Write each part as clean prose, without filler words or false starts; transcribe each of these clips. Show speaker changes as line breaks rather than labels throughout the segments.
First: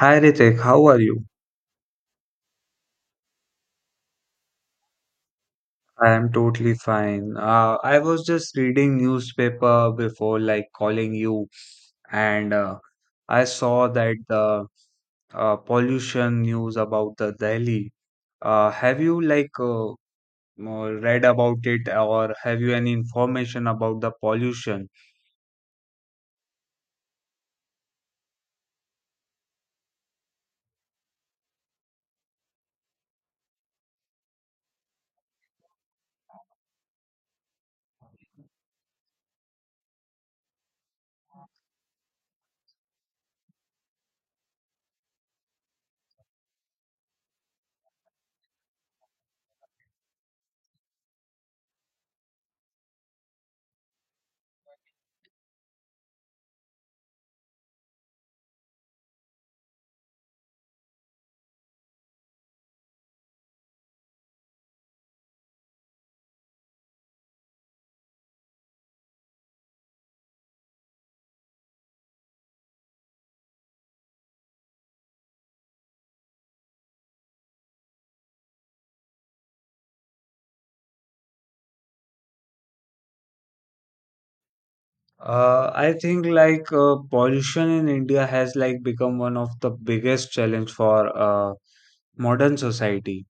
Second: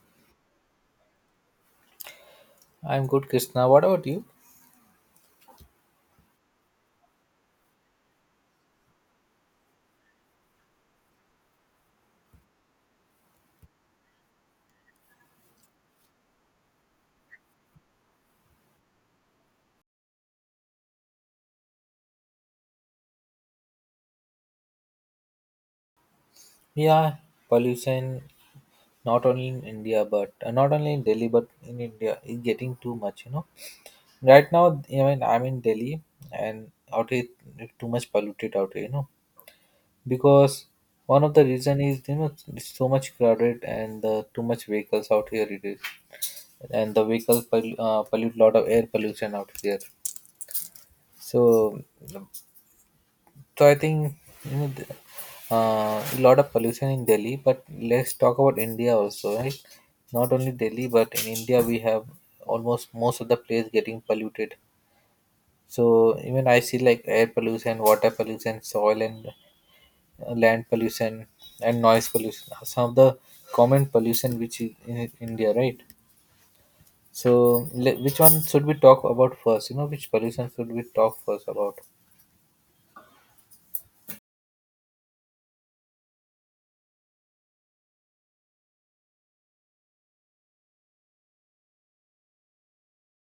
Hi Ritik, how are you?
I'm good, Krishna. What about you?
I am totally fine. I was just reading newspaper before like calling you and I saw that the pollution news about the Delhi. Have you like read about it or have you any information about the pollution?
Yeah, pollution not only in India, but not only in Delhi, but in India is getting too much. Right now, I mean, I'm in Delhi, and out here it's too much polluted out here. Because one of the reason is it's so much crowded and too much vehicles out here it is, and the vehicles pollute lot of air pollution out here. So So I think you know, the- a lot of pollution in Delhi, but let's talk about India also, right? Not only Delhi, but in India we have almost most of the place getting polluted. So even I see like air pollution, water pollution, soil and land pollution, and noise pollution are some of the common pollution which is in India, right? So which one should we talk about first? Which pollution should we talk first about?
I think like pollution in India has like become one of the biggest challenge for modern society,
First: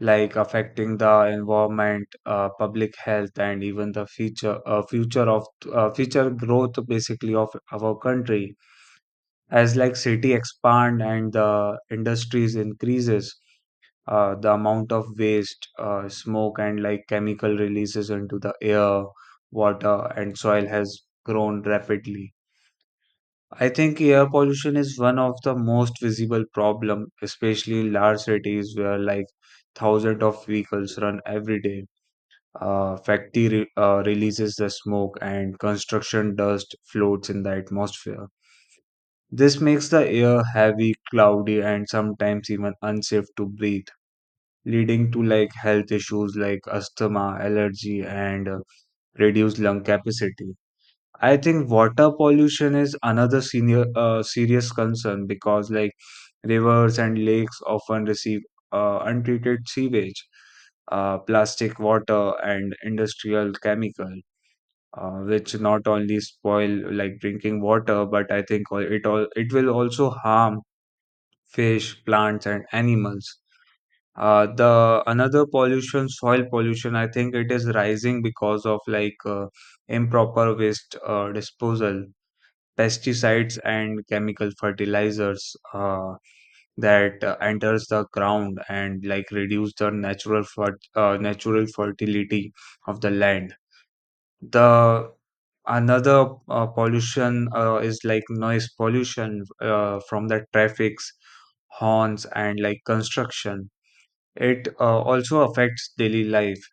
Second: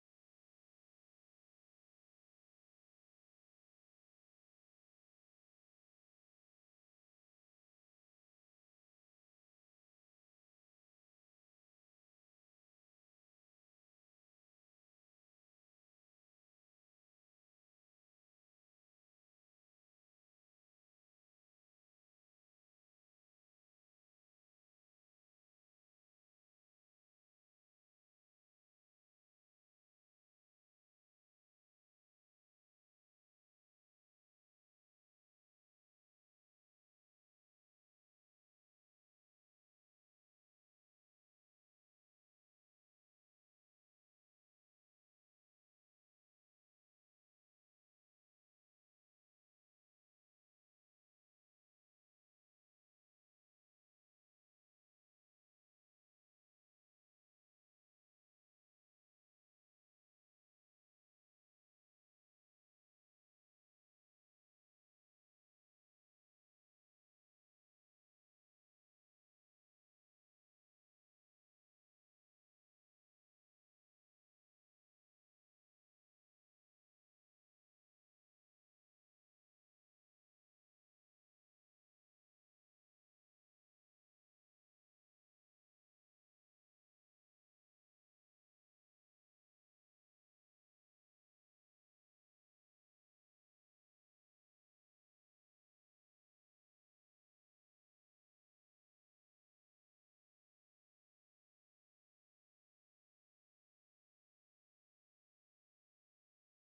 like affecting the environment, public health, and even the future growth basically of our country. As like city expand and the industries increases, the amount of waste, smoke, and like chemical releases into the air, water, and soil has grown rapidly. I think air pollution is one of the most visible problem, especially in large cities where like thousands of vehicles run every day. Factory releases the smoke and construction dust floats in the atmosphere. This makes the air heavy, cloudy, and sometimes even unsafe to breathe, leading to like health issues like asthma, allergy, and reduced lung capacity. I think water pollution is another senior serious concern because like rivers and lakes often receive untreated sewage, plastic water, and industrial chemical, which not only spoil like drinking water, but I think it all it will also harm fish, plants, and animals. The another pollution, soil pollution, I think it is rising because of like improper waste disposal, pesticides, and chemical fertilizers that enters the ground and like reduce the natural natural fertility of the land. The another pollution is like noise pollution from the traffics horns and like construction. It also affects daily life,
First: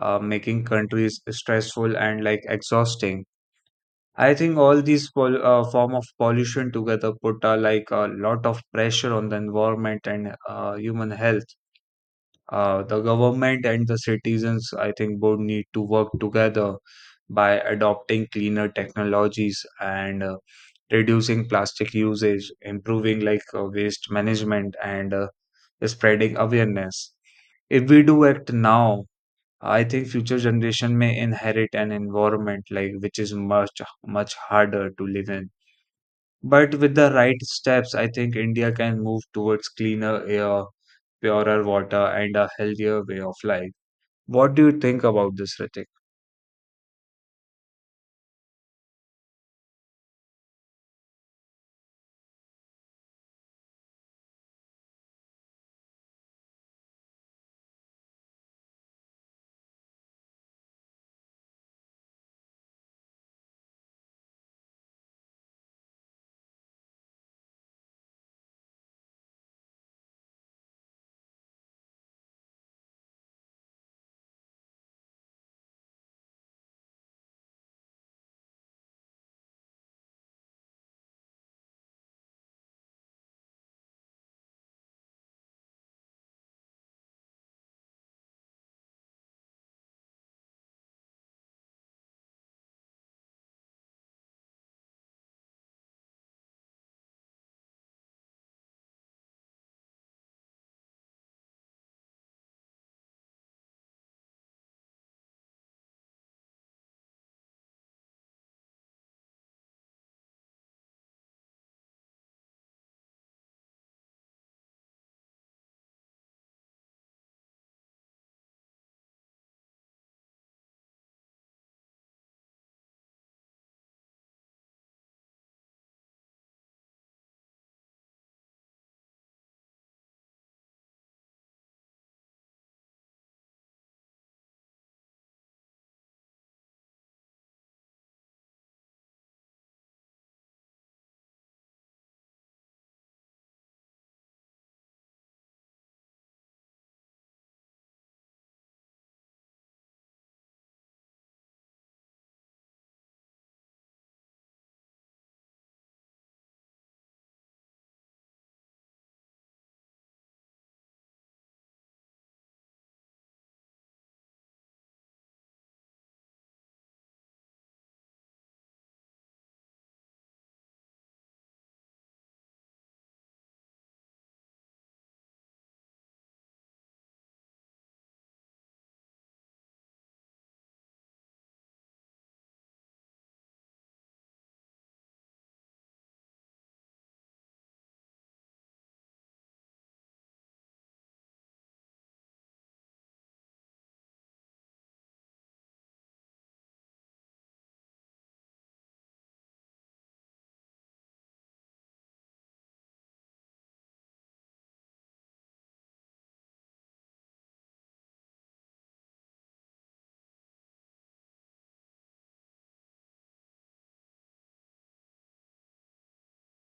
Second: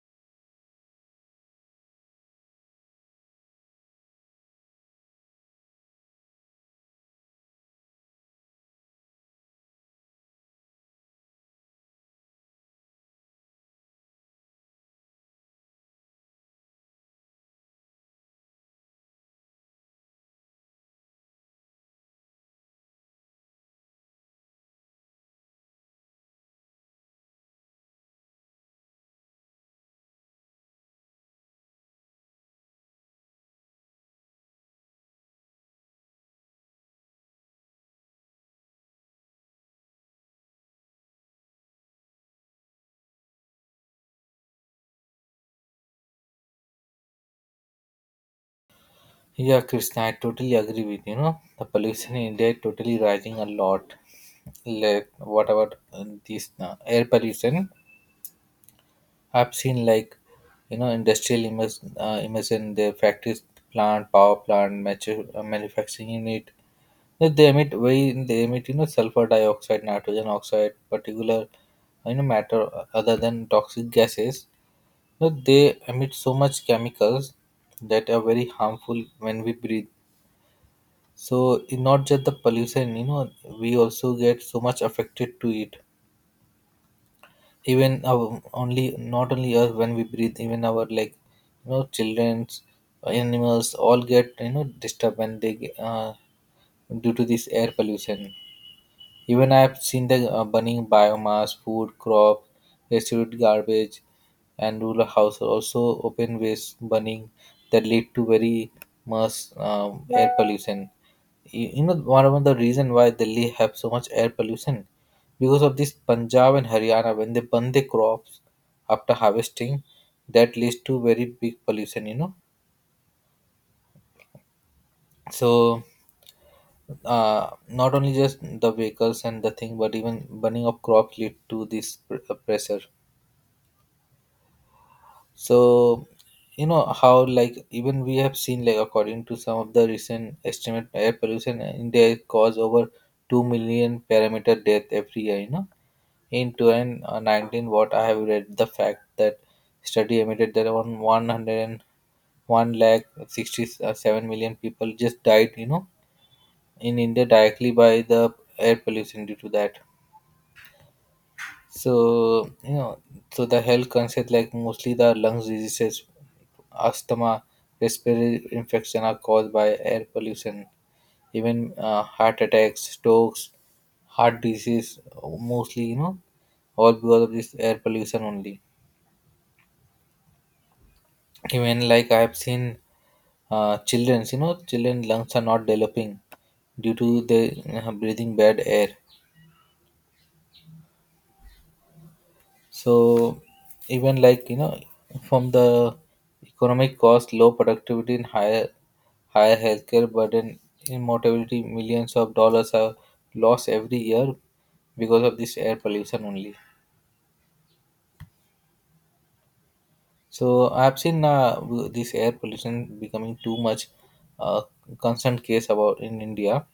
making countries stressful and like exhausting. I think all these form of pollution together put like a lot of pressure on the environment and human health. The government and the citizens, I think, both need to work together by adopting cleaner technologies and reducing plastic usage, improving like waste management, and spreading awareness. If we do act now, I think future generation may inherit an environment like which is much much harder to live in. But with the right steps, I think India can move towards cleaner air, purer water, and a healthier way of life. What do you think about this, Ritik?
Yeah, Krishna, I totally agree with you. Know the pollution in India is totally rising a lot. Like what about this air pollution? I've seen like industrial emission, emission the factories, plant, power plant, mature, manufacturing unit. They emit sulfur dioxide, nitrogen oxide, particular matter other than toxic gases. They emit so much chemicals that are very harmful when we breathe. So not just the pollution, we also get so much affected to it. Even our only not only us when we breathe, even our like childrens, animals all get disturbed when they get, due to this air pollution. Even I've seen the burning biomass, food, crop, residue, garbage, and rural house are also open waste burning that lead to very much air pollution. One of the reason why Delhi have so much air pollution because of this Punjab and Haryana when they burn the crops after harvesting, that leads to very big pollution. So. Not only just the vehicles and the thing, but even burning of crops lead to this pressure. So, how like even we have seen like according to some of the recent estimate, air pollution in India cause over 2 million parameter death every year. In 2019, what I have read the fact that study admitted that around 101 lakh 67 million people just died in India directly by the air pollution due to that. So you know, so the health concept like mostly the lungs diseases, asthma, respiratory infection are caused by air pollution. Even heart attacks, strokes, heart disease, mostly all because of this air pollution only. Even like I have seen, childrens, children lungs are not developing due to the breathing bad air. So even like from the economic cost, low productivity and higher healthcare burden in mortality, millions of dollars are lost every year because of this air pollution only. So I've seen this air pollution becoming too much uh, constant case about in India.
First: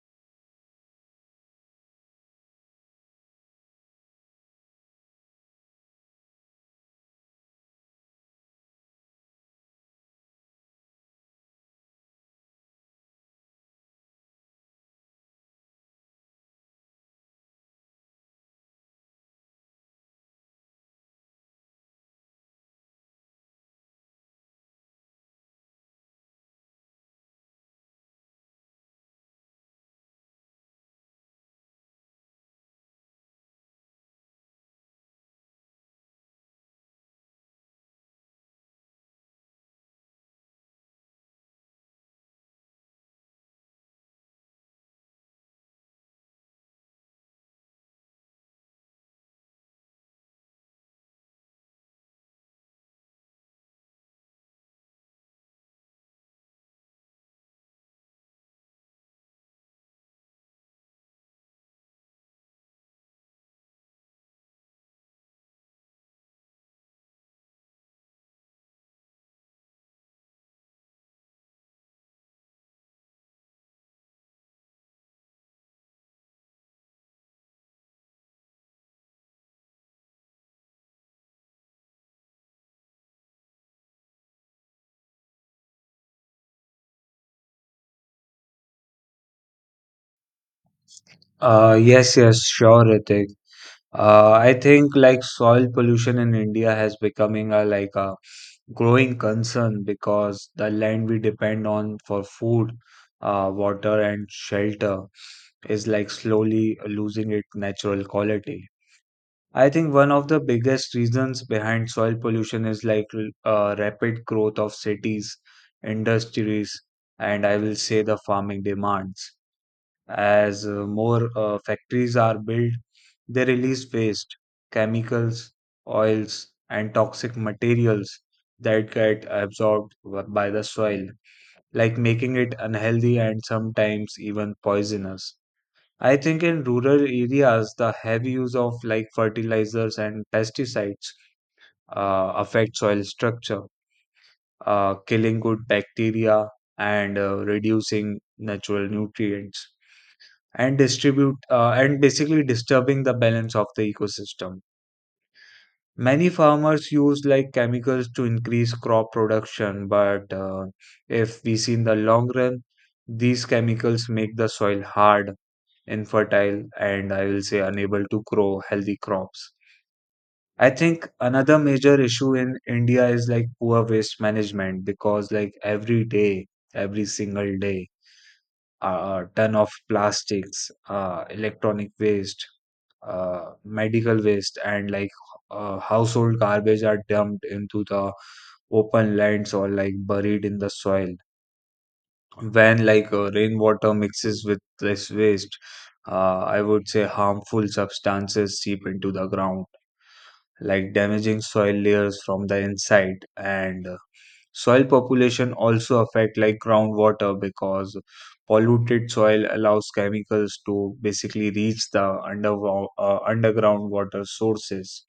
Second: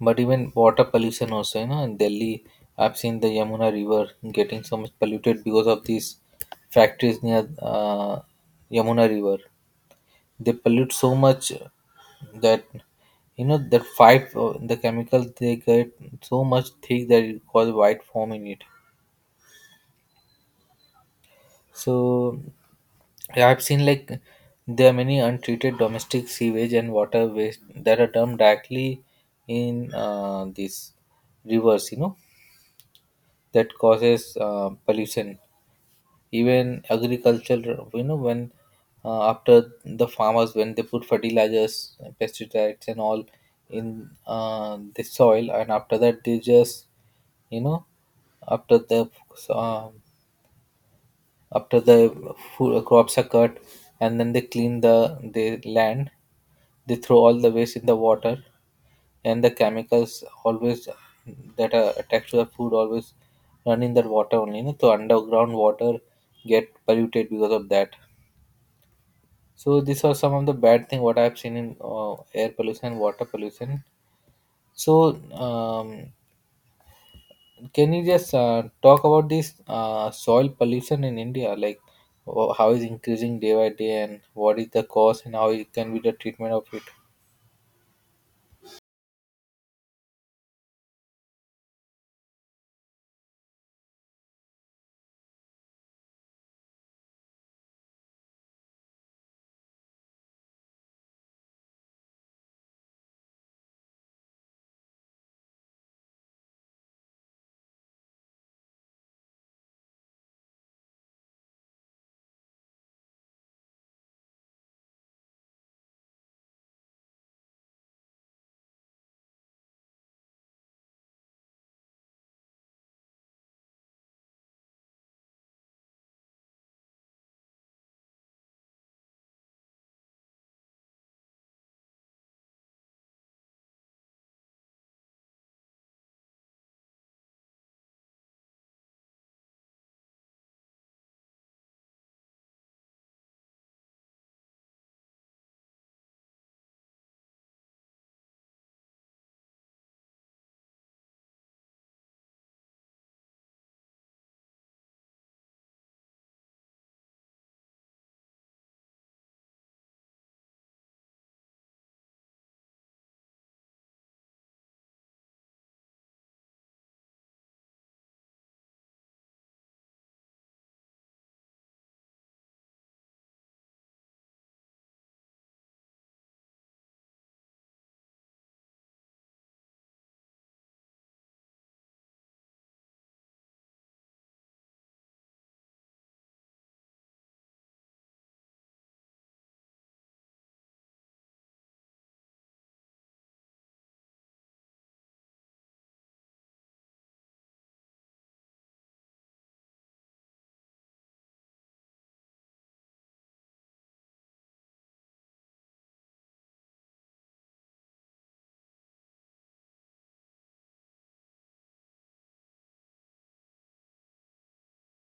But even water pollution also, in Delhi, I've seen the Yamuna River getting so much polluted because of these factories near Yamuna River. They pollute so much that you know that five the chemicals they get so much thick that it cause white foam in it. So yeah, I've seen like there are many untreated domestic sewage and water waste that are dumped directly in these rivers. That causes pollution. Even agriculture, when after the farmers when they put fertilizers, pesticides, and all in the soil, and after that they just you know after the uh, after the food, crops are cut, and then they clean the land. They throw all the waste in the water, and the chemicals always that are attached to the food always run in that water only. So underground water get polluted because of that. So these are some of the bad thing what I've seen in air pollution and water pollution. So can you just talk about this soil pollution in India, like how is increasing day by day and what is the cause and how it can be the treatment of it?
Yes, yes, sure, Ritik. I think like soil pollution in India has becoming a like a growing concern because the land we depend on for food, water, and shelter is like slowly losing its natural quality. I think one of the biggest reasons behind soil pollution is like rapid growth of cities, industries, and I will say the farming demands. As more factories are built, they release waste, chemicals, oils, and toxic materials that get absorbed by the soil, like making it unhealthy and sometimes even poisonous. I think in rural areas, the heavy use of like fertilizers and pesticides affect soil structure, killing good bacteria and reducing natural nutrients, and basically disturbing the balance of the ecosystem. Many farmers use like chemicals to increase crop production, but if we see in the long run, these chemicals make the soil hard infertile, and I will say unable to grow healthy crops. I think another major issue in India is like poor waste management because like every day, every single day, a ton of plastics, electronic waste, medical waste, and like household garbage are dumped into the open lands or like buried in the soil. When like rainwater mixes with this waste, I would say harmful substances seep into the ground, like damaging soil layers from the inside. And soil population also affect like groundwater because polluted soil allows chemicals to basically reach the underground water sources.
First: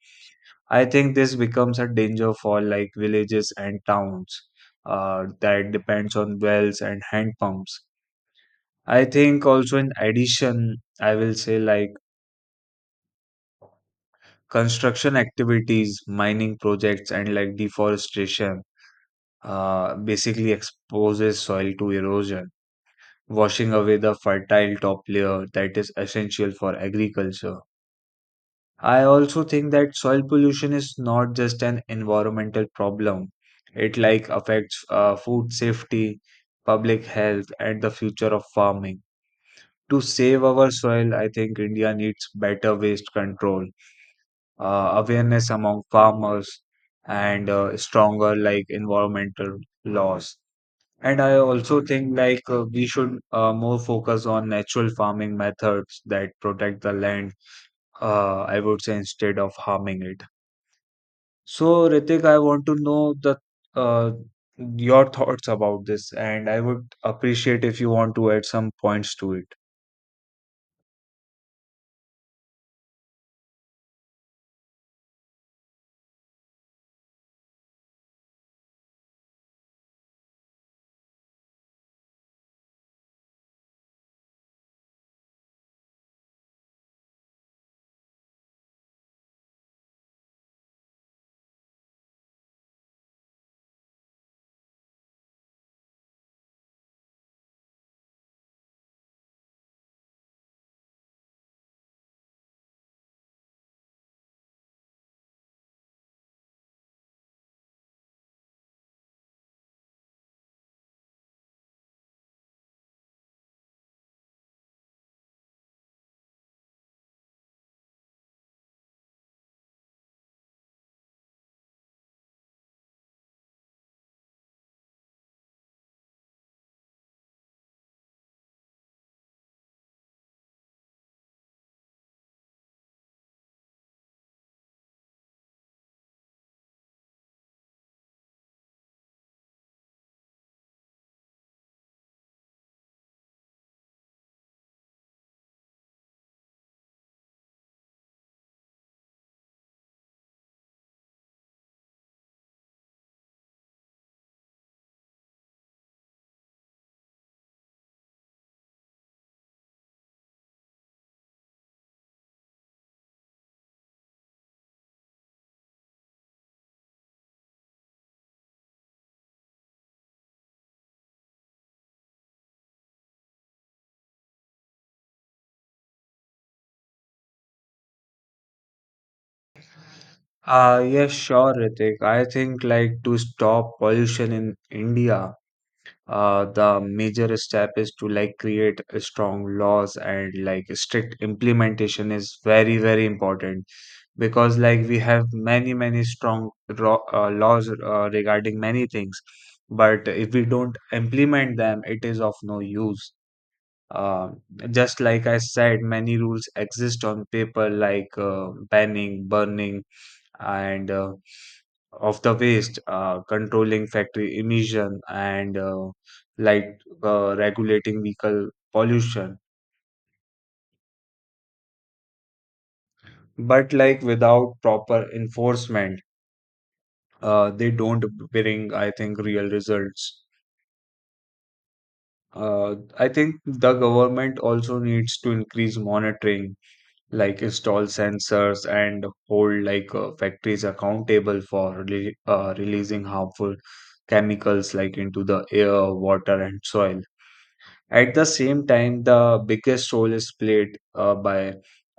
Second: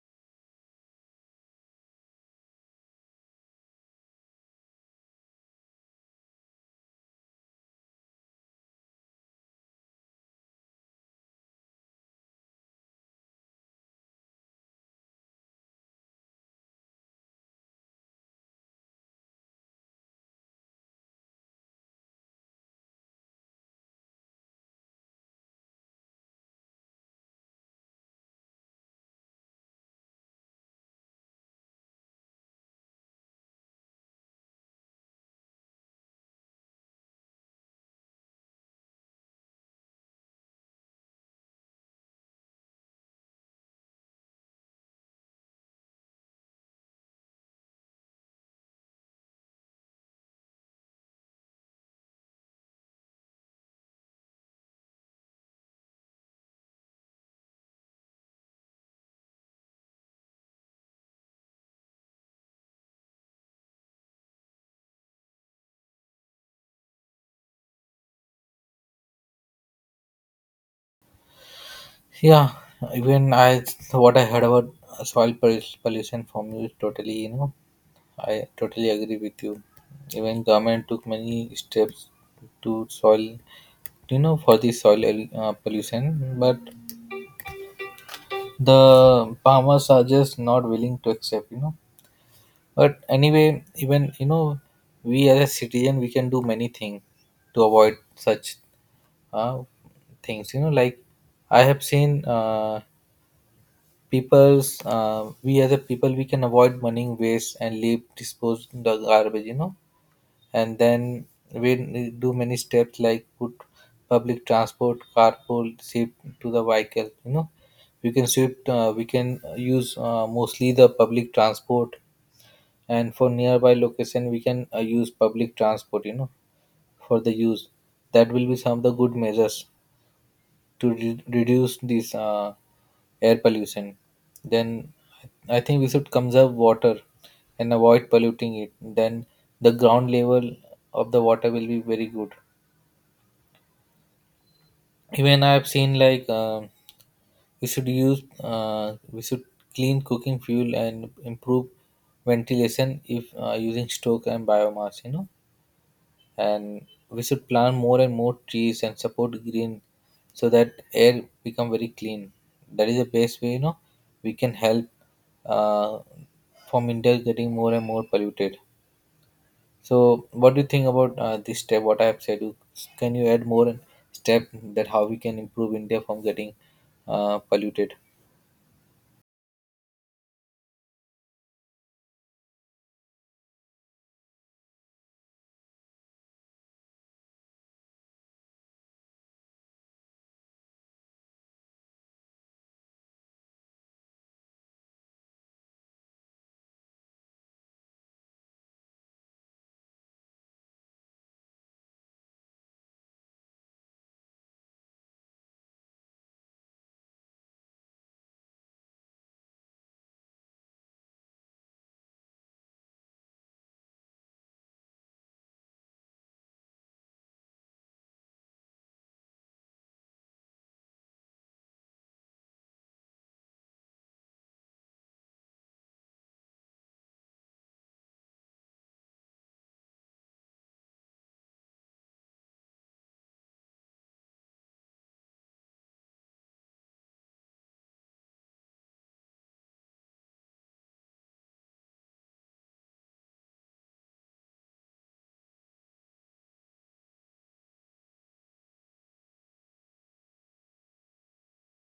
I think this becomes a danger for like villages and towns that depends on wells and hand pumps. I think also in addition, I will say like construction activities, mining projects, and like deforestation basically exposes soil to erosion, washing away the fertile top layer that is essential for agriculture. I also think that soil pollution is not just an environmental problem. It like affects food safety, public health, and the future of farming. To save our soil, I think India needs better waste control, awareness among farmers, and stronger like environmental laws. And I also think like we should more focus on natural farming methods that protect the land, I would say, instead of harming it. So, Ritik, I want to know the uh, your thoughts about this, and I would appreciate if you want to add some points to it.
Yeah, even I what I heard about pollution from you is totally, I totally agree with you. Even government took many steps to soil, you know, for the soil pollution, but the farmers are just not willing to accept. But anyway, even we as a citizen, we can do many things to avoid such uh, things. Like I have seen. People's We as a people we can avoid burning waste and leave dispose the garbage, and then we do many steps like put public transport, carpool, sweep to the vehicle. We can sweep we can use mostly the public transport, and for nearby location we can use public transport, for the use. That will be some of the good measures to reduce this air pollution. Then I think we should conserve water and avoid polluting it. Then the ground level of the water will be very good. Even I have seen like we should clean cooking fuel and improve ventilation if using stoke and biomass. And we should plant more and more trees and support green so that air become very clean. That is the best way we can help uh, from India getting more and more polluted. So what do you think about this step what I have said? Can you add more step that how we can improve India from getting polluted?
Yes, sure, Ritik. I think like to stop pollution in India, the major step is to like create a strong laws and like strict implementation is very very important, because like we have many strong laws regarding many things, but if we don't implement them it is of no use. uh, just like I said, many rules exist on paper, like banning, burning, and of the waste, controlling factory emission, and like regulating vehicle pollution. But like without proper enforcement, they don't bring, I think, real results. I think the government also needs to increase monitoring, like install sensors and hold like factories accountable for releasing harmful chemicals like into the air, water, and soil. At the same time, the biggest role is played by,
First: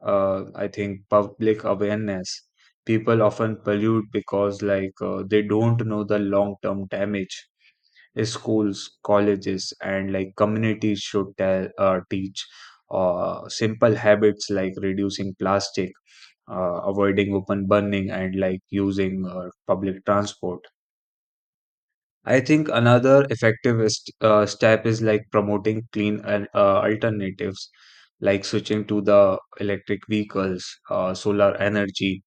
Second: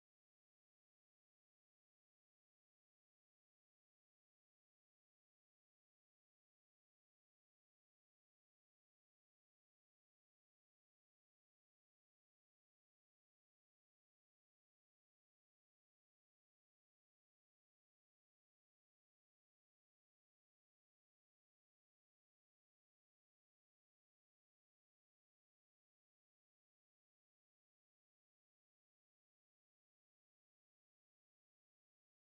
I think, public awareness. People often pollute because, like, they don't know the long-term damage. Schools, colleges, and like communities should teach simple habits like reducing plastic, avoiding open burning, and like using public transport. I think another effective step is like promoting clean and alternatives, like switching to the electric vehicles, solar energy,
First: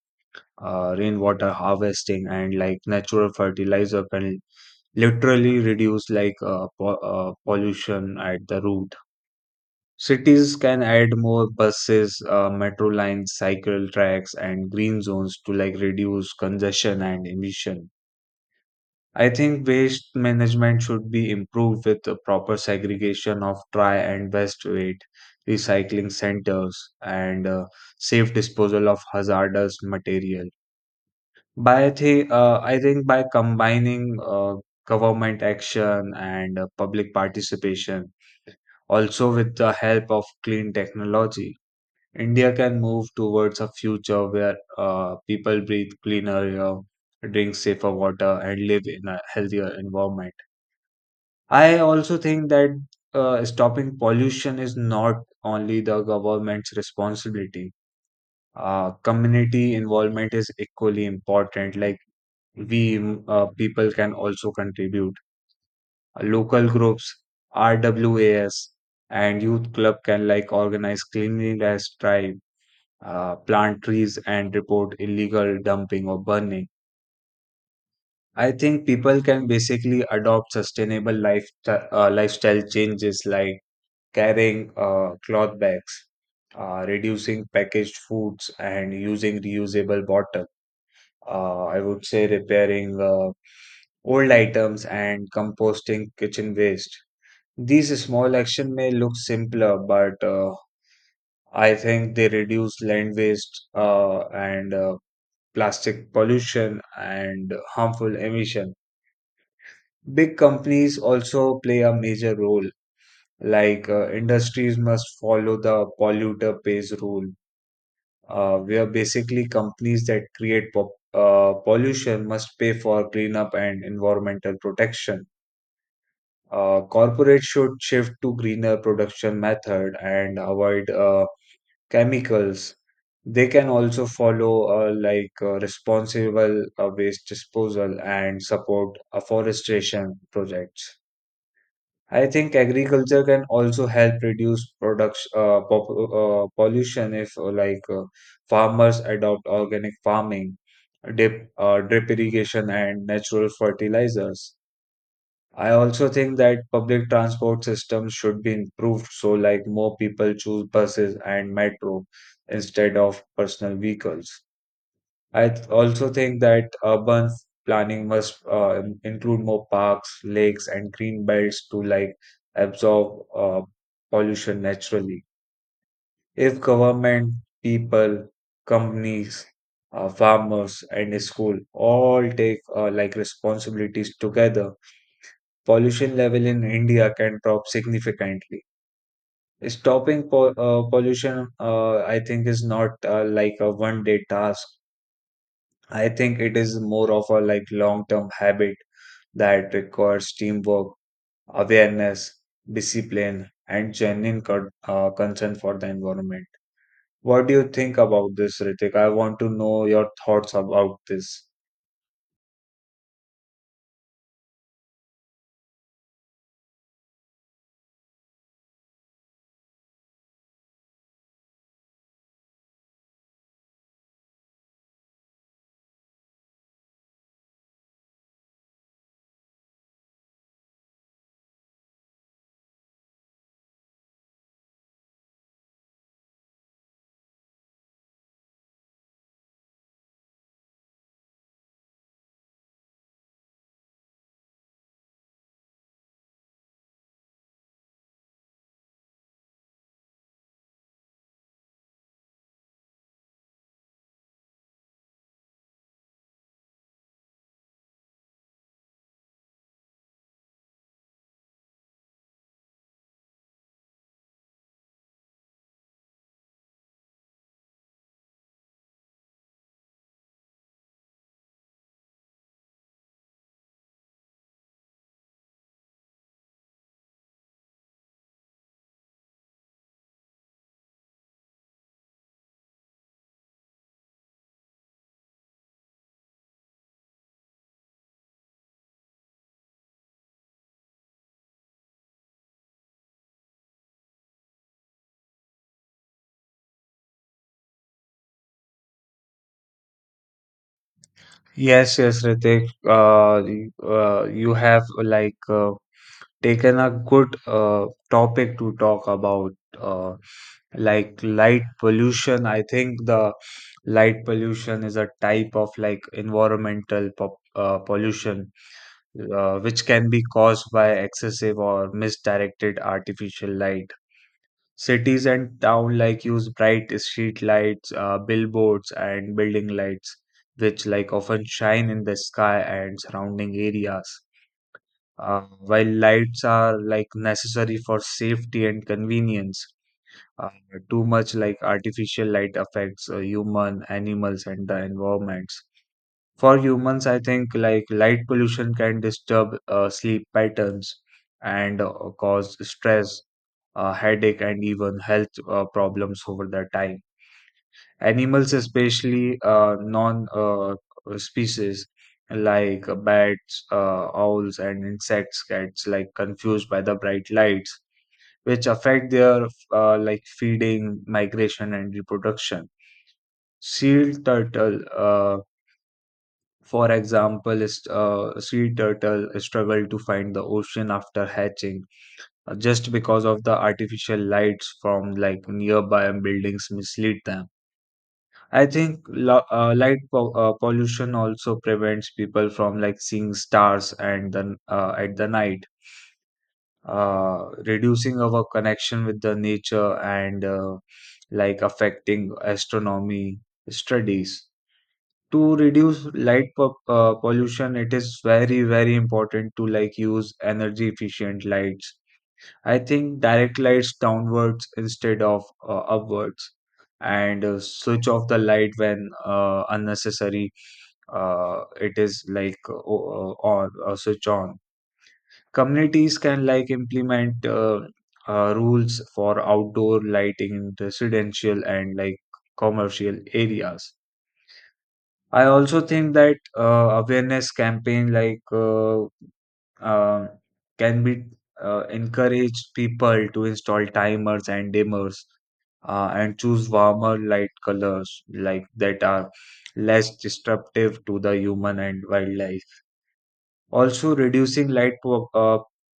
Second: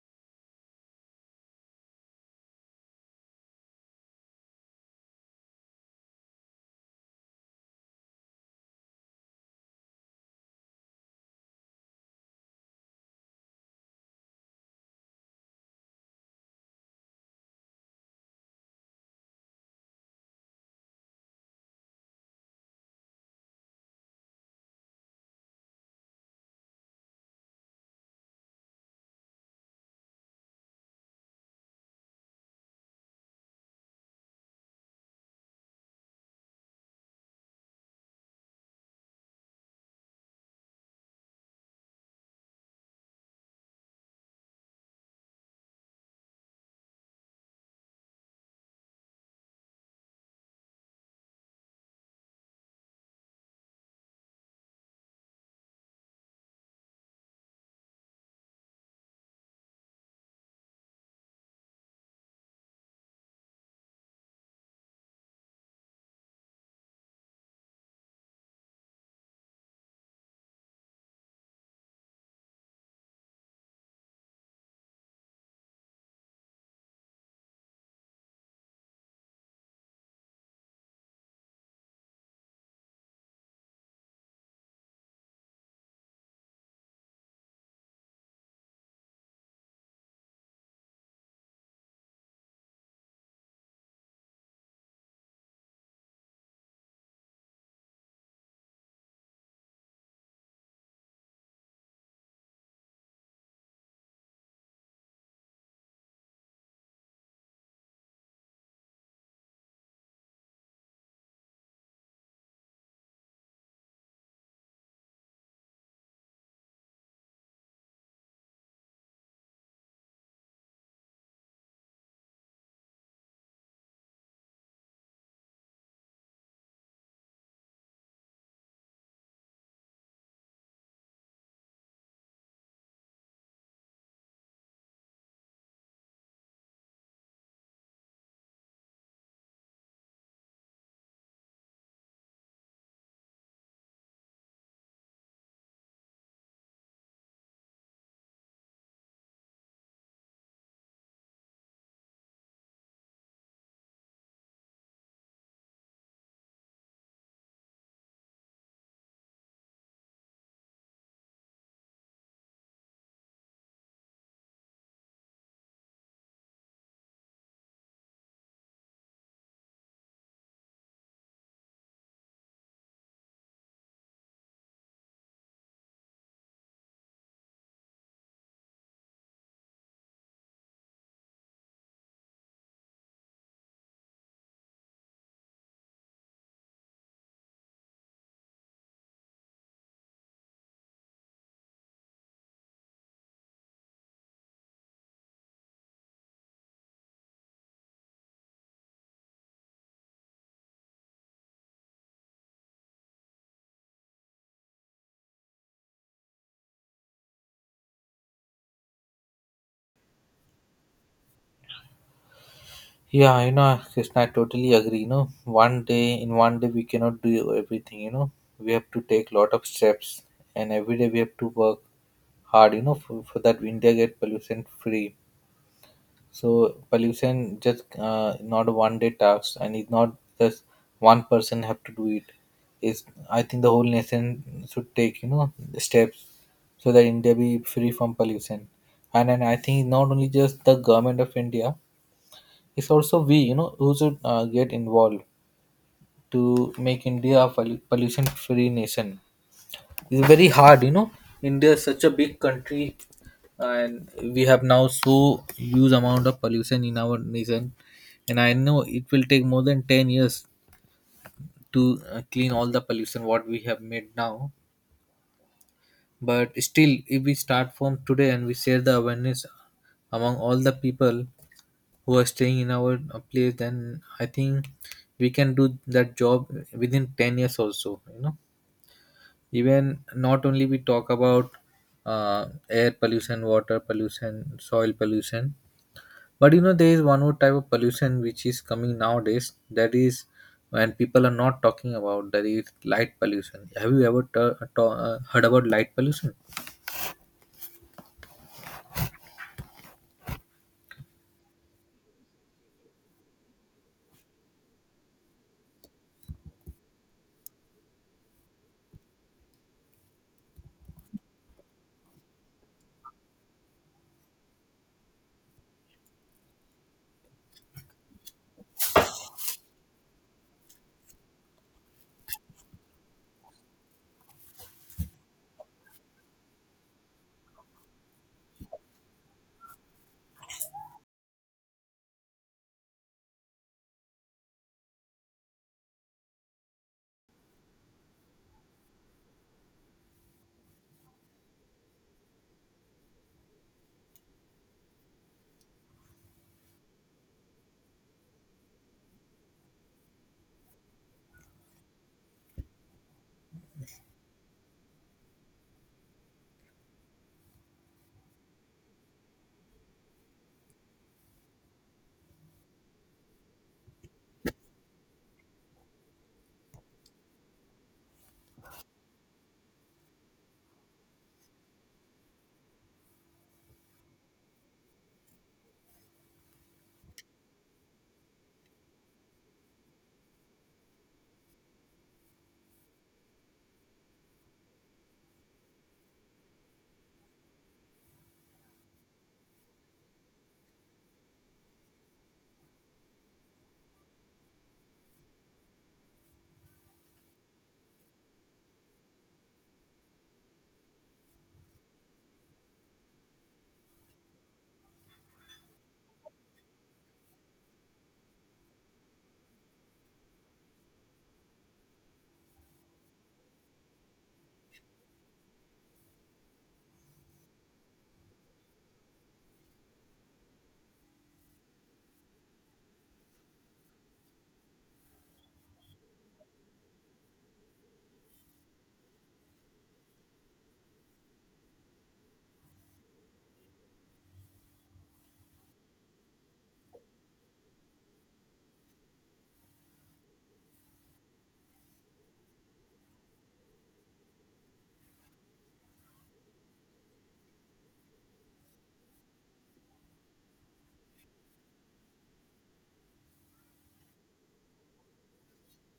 rainwater harvesting, and like natural fertilizer can literally reduce like pollution at the root. Cities can add more buses, metro lines, cycle tracks, and green zones to like reduce congestion and emission. I think waste management should be improved with the proper segregation of try and waste weight, recycling centers, and safe disposal of hazardous material. I think by combining government action and public participation, also with the help of clean technology, India can move towards a future where people breathe cleaner air, drink safer water, and live in a healthier environment. I also think that stopping pollution is not only the government's responsibility. Community involvement is equally important. Like, people can also contribute. Local groups, RWAS, and youth club can like organize cleanliness drive, plant trees, and report illegal dumping or burning. I think people can basically adopt sustainable lifestyle changes like carrying cloth bags, reducing packaged foods, and using reusable bottles. I would say repairing old items and composting kitchen waste. These small actions may look simpler, but I think they reduce land waste and plastic pollution, and harmful emission. Big companies also play a major role, like industries must follow the polluter pays rule, where basically companies that create pollution must pay for cleanup and environmental protection. Corporates should shift to greener production method and avoid chemicals. They can also follow like responsible waste disposal and support afforestation projects. I think agriculture can also help reduce pollution if like farmers adopt organic farming, drip irrigation, and natural fertilizers. I also think that public transport systems should be improved so like more people choose buses and metro instead of personal vehicles. Also think that urban planning must include more parks, lakes, and green belts to like absorb pollution naturally. If government, people, companies, farmers, and school all take like responsibilities together, pollution level in India can drop significantly. Stopping pollution, I think, is not like a one day task. I think it is more of a like long term habit that requires teamwork, awareness, discipline, and genuine concern for the environment. What do you think about this, Ritik? I want to know your thoughts about this.
Yeah, you know, Krishna, I totally agree. One day in one day we cannot do everything. We have to take lot of steps, and every day we have to work hard. For that India get pollution free. So pollution just not a one day task, and it's not just one person have to do it. It's, I think, the whole nation should take, steps so that India be free from pollution. And I think not only just the government of India, it's also we who should get involved to make India a pollution free nation. It's very hard, India is such a big country, and we have now so huge amount of pollution in our nation, and I know it will take more than 10 years to clean all the pollution what we have made now. But still, if we start from today and we share the awareness among all the people who are staying in our place, then I think we can do that job within 10 years also, even not only we talk about air pollution, water pollution, soil pollution, but there is one more type of pollution which is coming nowadays, that is, when people are not talking about, that is light pollution. Have you ever heard about light pollution?
Yes, yes, Ritik. You have like taken a good topic to talk about, uh, like light pollution. I think the light pollution is a type of like environmental pollution, which can be caused by excessive or misdirected artificial light. Cities and town like use bright street lights, billboards, and building lights, which like often shine in the sky and surrounding areas. While lights are like necessary for safety and convenience, uh, too much like artificial light affects human, animals, and the environments. For humans, I think like light pollution can disturb sleep patterns and cause stress, headache, and even health problems over the time animals especially non species like bats owls and insects gets like confused by the bright lights which affect their like feeding migration and reproduction sea turtle for example is sea turtle struggle to find the ocean after hatching, just because of the artificial lights from like nearby buildings mislead them. I think pollution also prevents people from like seeing stars and then at the night, reducing our connection with the nature and like affecting astronomy studies. To reduce pollution, it is very very important to like use energy efficient lights. I think direct lights downwards instead of upwards, and switch off the light when unnecessary. It is like o- on switch on. Communities can like implement rules for outdoor lighting in residential and like commercial areas. I also think that awareness campaign uh, can be encourage people to install timers and dimmers and choose warmer light colors like that are less disruptive to the human and wildlife. Also, reducing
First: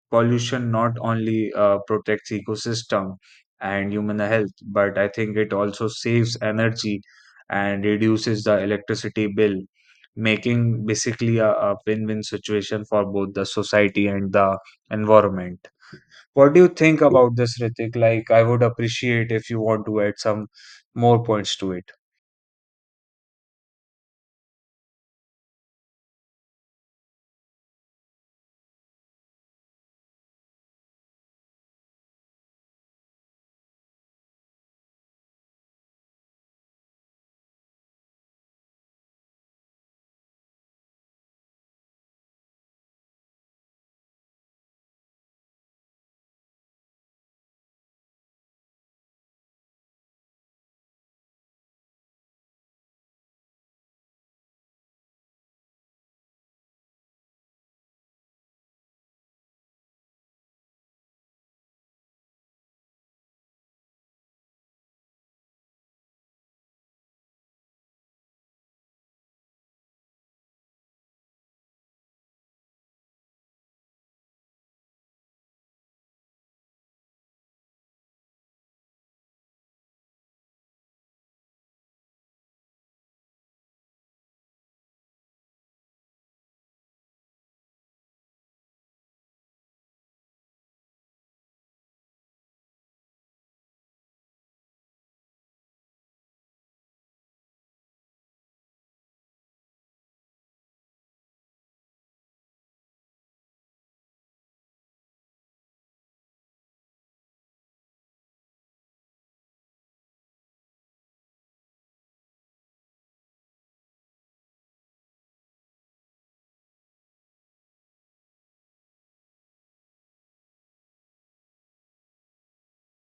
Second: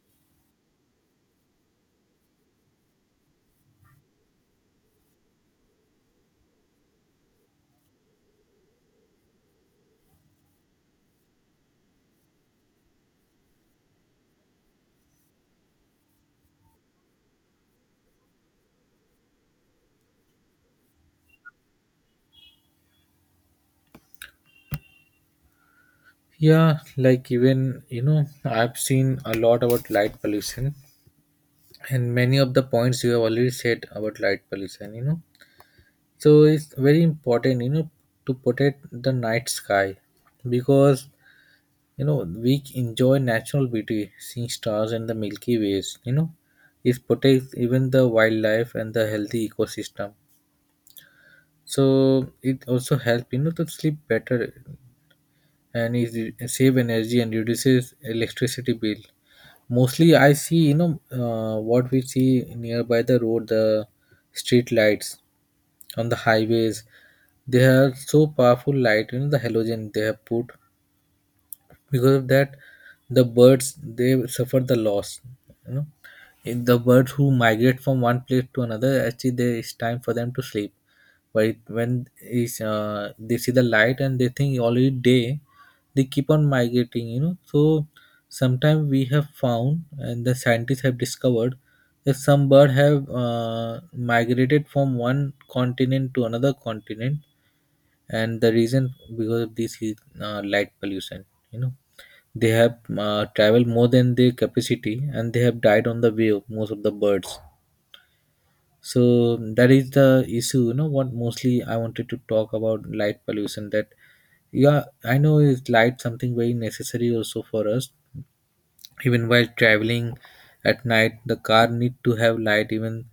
pollution not only protects ecosystem and human health, but I think it also saves energy and reduces the electricity bill, making basically a win-win situation for both the society and the environment. What do you think about this, Ritik? Like, I would appreciate if you want to add some more points to it.
Yeah, like even I've seen a lot about light pollution, and many of the points you have already said about light pollution. So it's very important, to protect the night sky, because we enjoy natural beauty seeing stars and the milky ways, it protects even the wildlife and the healthy ecosystem. So it also helps, to sleep better. And it save energy and reduces electricity bill. Mostly, I see, what we see nearby the road, the street lights on the highways. They are so powerful light, the halogen they have put. Because of that, the birds, they suffer the loss, you know if the birds who migrate from one place to another, actually there is time for them to sleep, but when is, they see the light and they think already day, they keep on migrating, so sometimes we have found and the scientists have discovered that some bird have migrated from one continent to another continent, and the reason because of this is light pollution, you know they have traveled more than their capacity and they have died on the way of most of the birds. So that is the issue. You know what? Mostly, I wanted to talk about light pollution. That, yeah, I know is light something very necessary also for us. Even while traveling at night, the car need to have light. Even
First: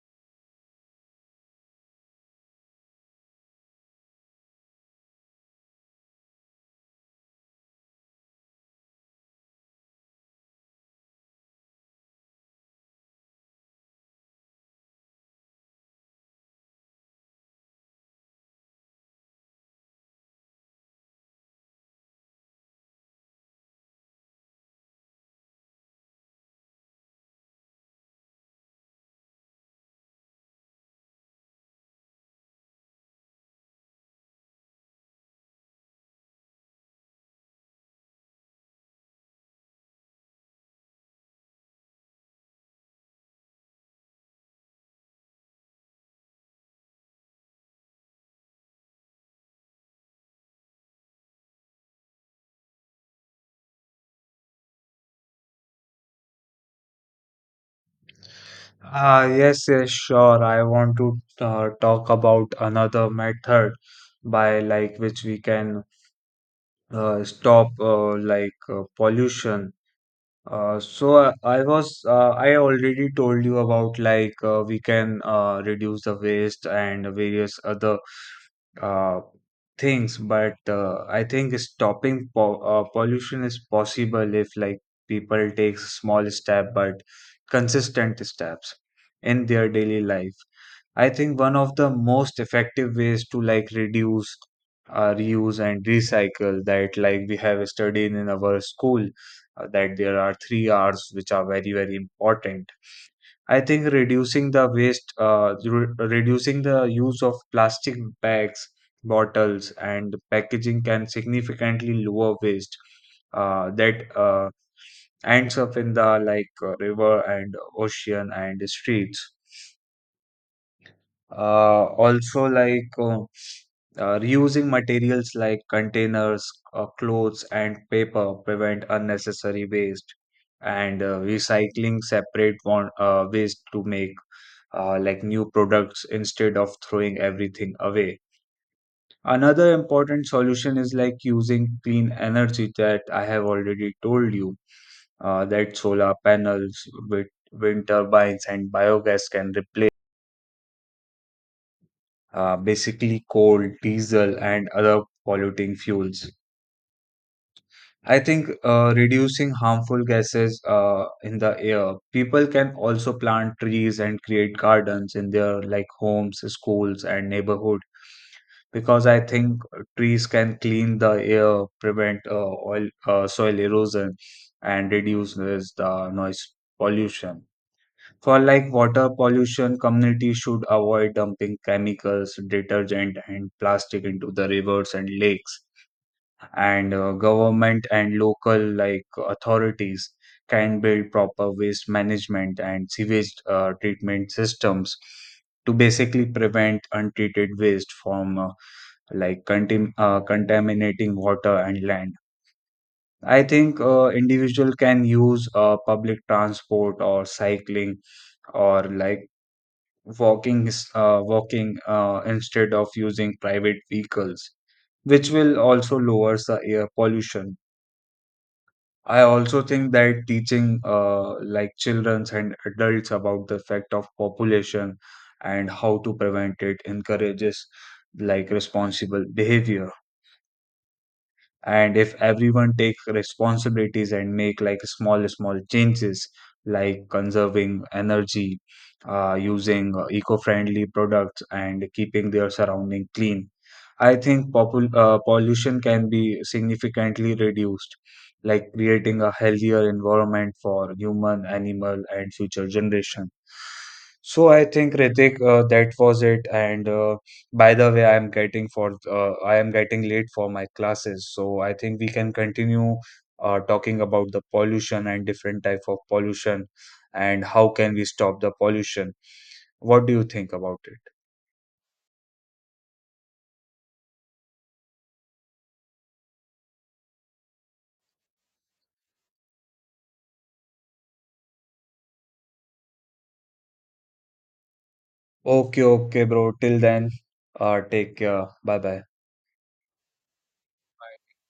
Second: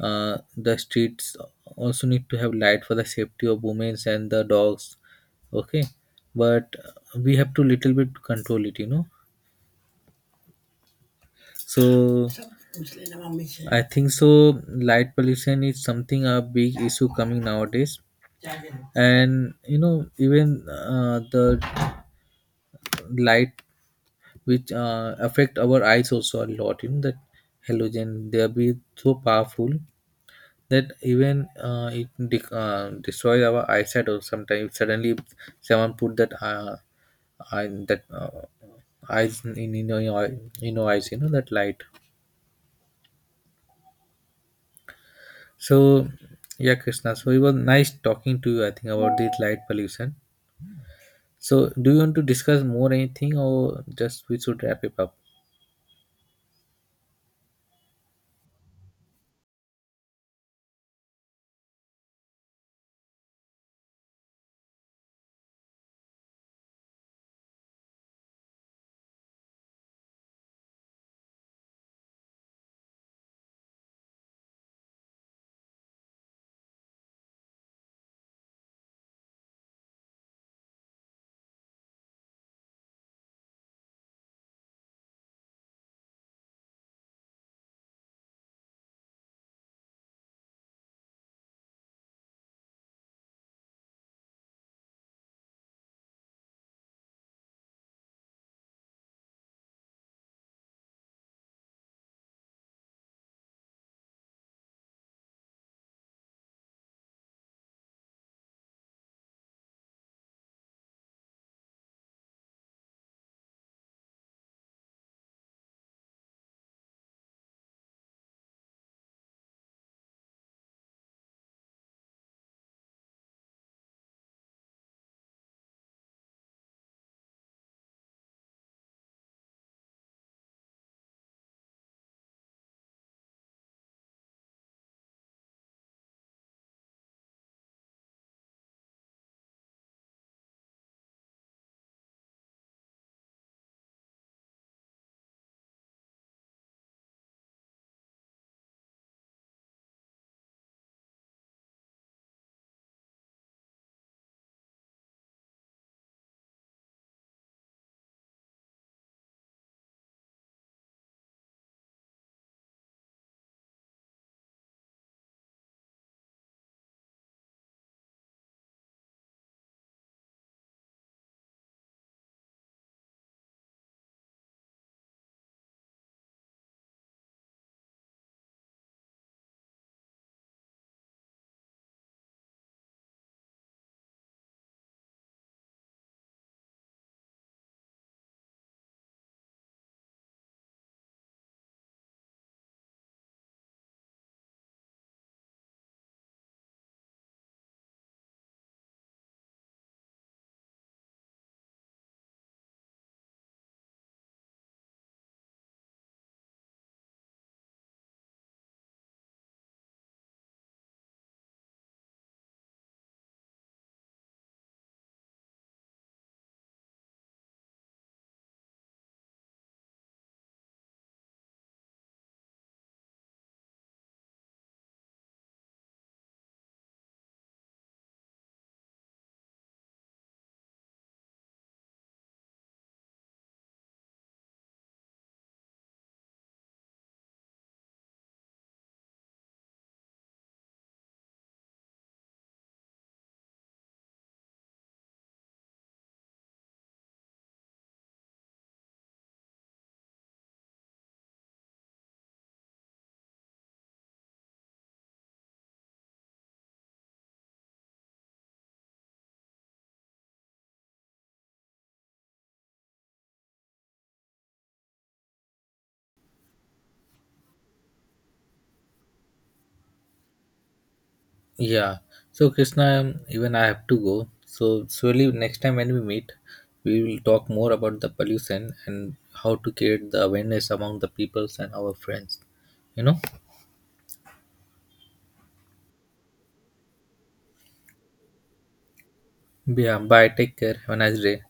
the streets also need to have light for the safety of women and the dogs. Okay, but we have to little bit control it, So I think so. Light pollution is something a big issue coming nowadays, and even the light which affect our eyes also a lot. That halogen they be so powerful that even it destroy our eyesight. Or sometimes suddenly someone put that eye, that uh, eyes in your eyes. That light. So, yeah, Krishna. So it was nice talking to you, I think, about this light pollution. So, do you want to discuss more anything, or just we should wrap it up?
Ah, yes, yes, sure. I want to talk about another method by like which we can stop like pollution. So I was I already told you about like we can reduce the waste and various other uh, things, but I think stopping po pollution is possible if like people take small step but consistent steps in their daily life. I think one of the most effective ways to like reduce, reuse, and recycle that like we have studied in our school, that there are three R's which are very very important. I think reducing the waste, reducing the use of plastic bags, bottles, and packaging can significantly lower waste that ends up in the like river and ocean and streets. Also, reusing materials like containers, clothes, and paper prevent unnecessary waste, and recycling separate one, waste to make like new products instead of throwing everything away. Another important solution is like using clean energy that I have already told you, that solar panels with wind turbines and biogas can replace basically coal, diesel, and other polluting fuels. I think reducing harmful gases in the air. People can also plant trees and create gardens in their like homes, schools, and neighborhood, because I think trees can clean the air, prevent oil soil erosion, and reduces the noise pollution. For like water pollution, communities should avoid dumping chemicals, detergent, and plastic into the rivers and lakes. And government and local like authorities can build proper waste management and sewage treatment systems to basically prevent untreated waste from like contaminating water and land. I think individual can use public transport or cycling or like walking instead of using private vehicles, which will also lowers the air pollution. I also think that teaching like children and adults about the effect of population and how to prevent it encourages like responsible behavior. And if everyone take responsibilities and make like small small changes like conserving energy, using eco-friendly products and keeping their surrounding clean, I think pollution can be significantly reduced, like creating a healthier environment for human animal and future generation. So I think Ritik, that was it, and by the way, I am getting for I am getting late for my classes, so I think we can continue talking about the pollution and different type of pollution and how can we stop the pollution. What do you think about it?
Yeah. So, Krishna, even I have to go. So, surely next time when we meet, we will talk more about the pollution and how to create the awareness among the peoples and our friends, You know.
Okay, okay, bro. Till then, take care. Bye bye.
Yeah. Bye. Take care. Have a nice day.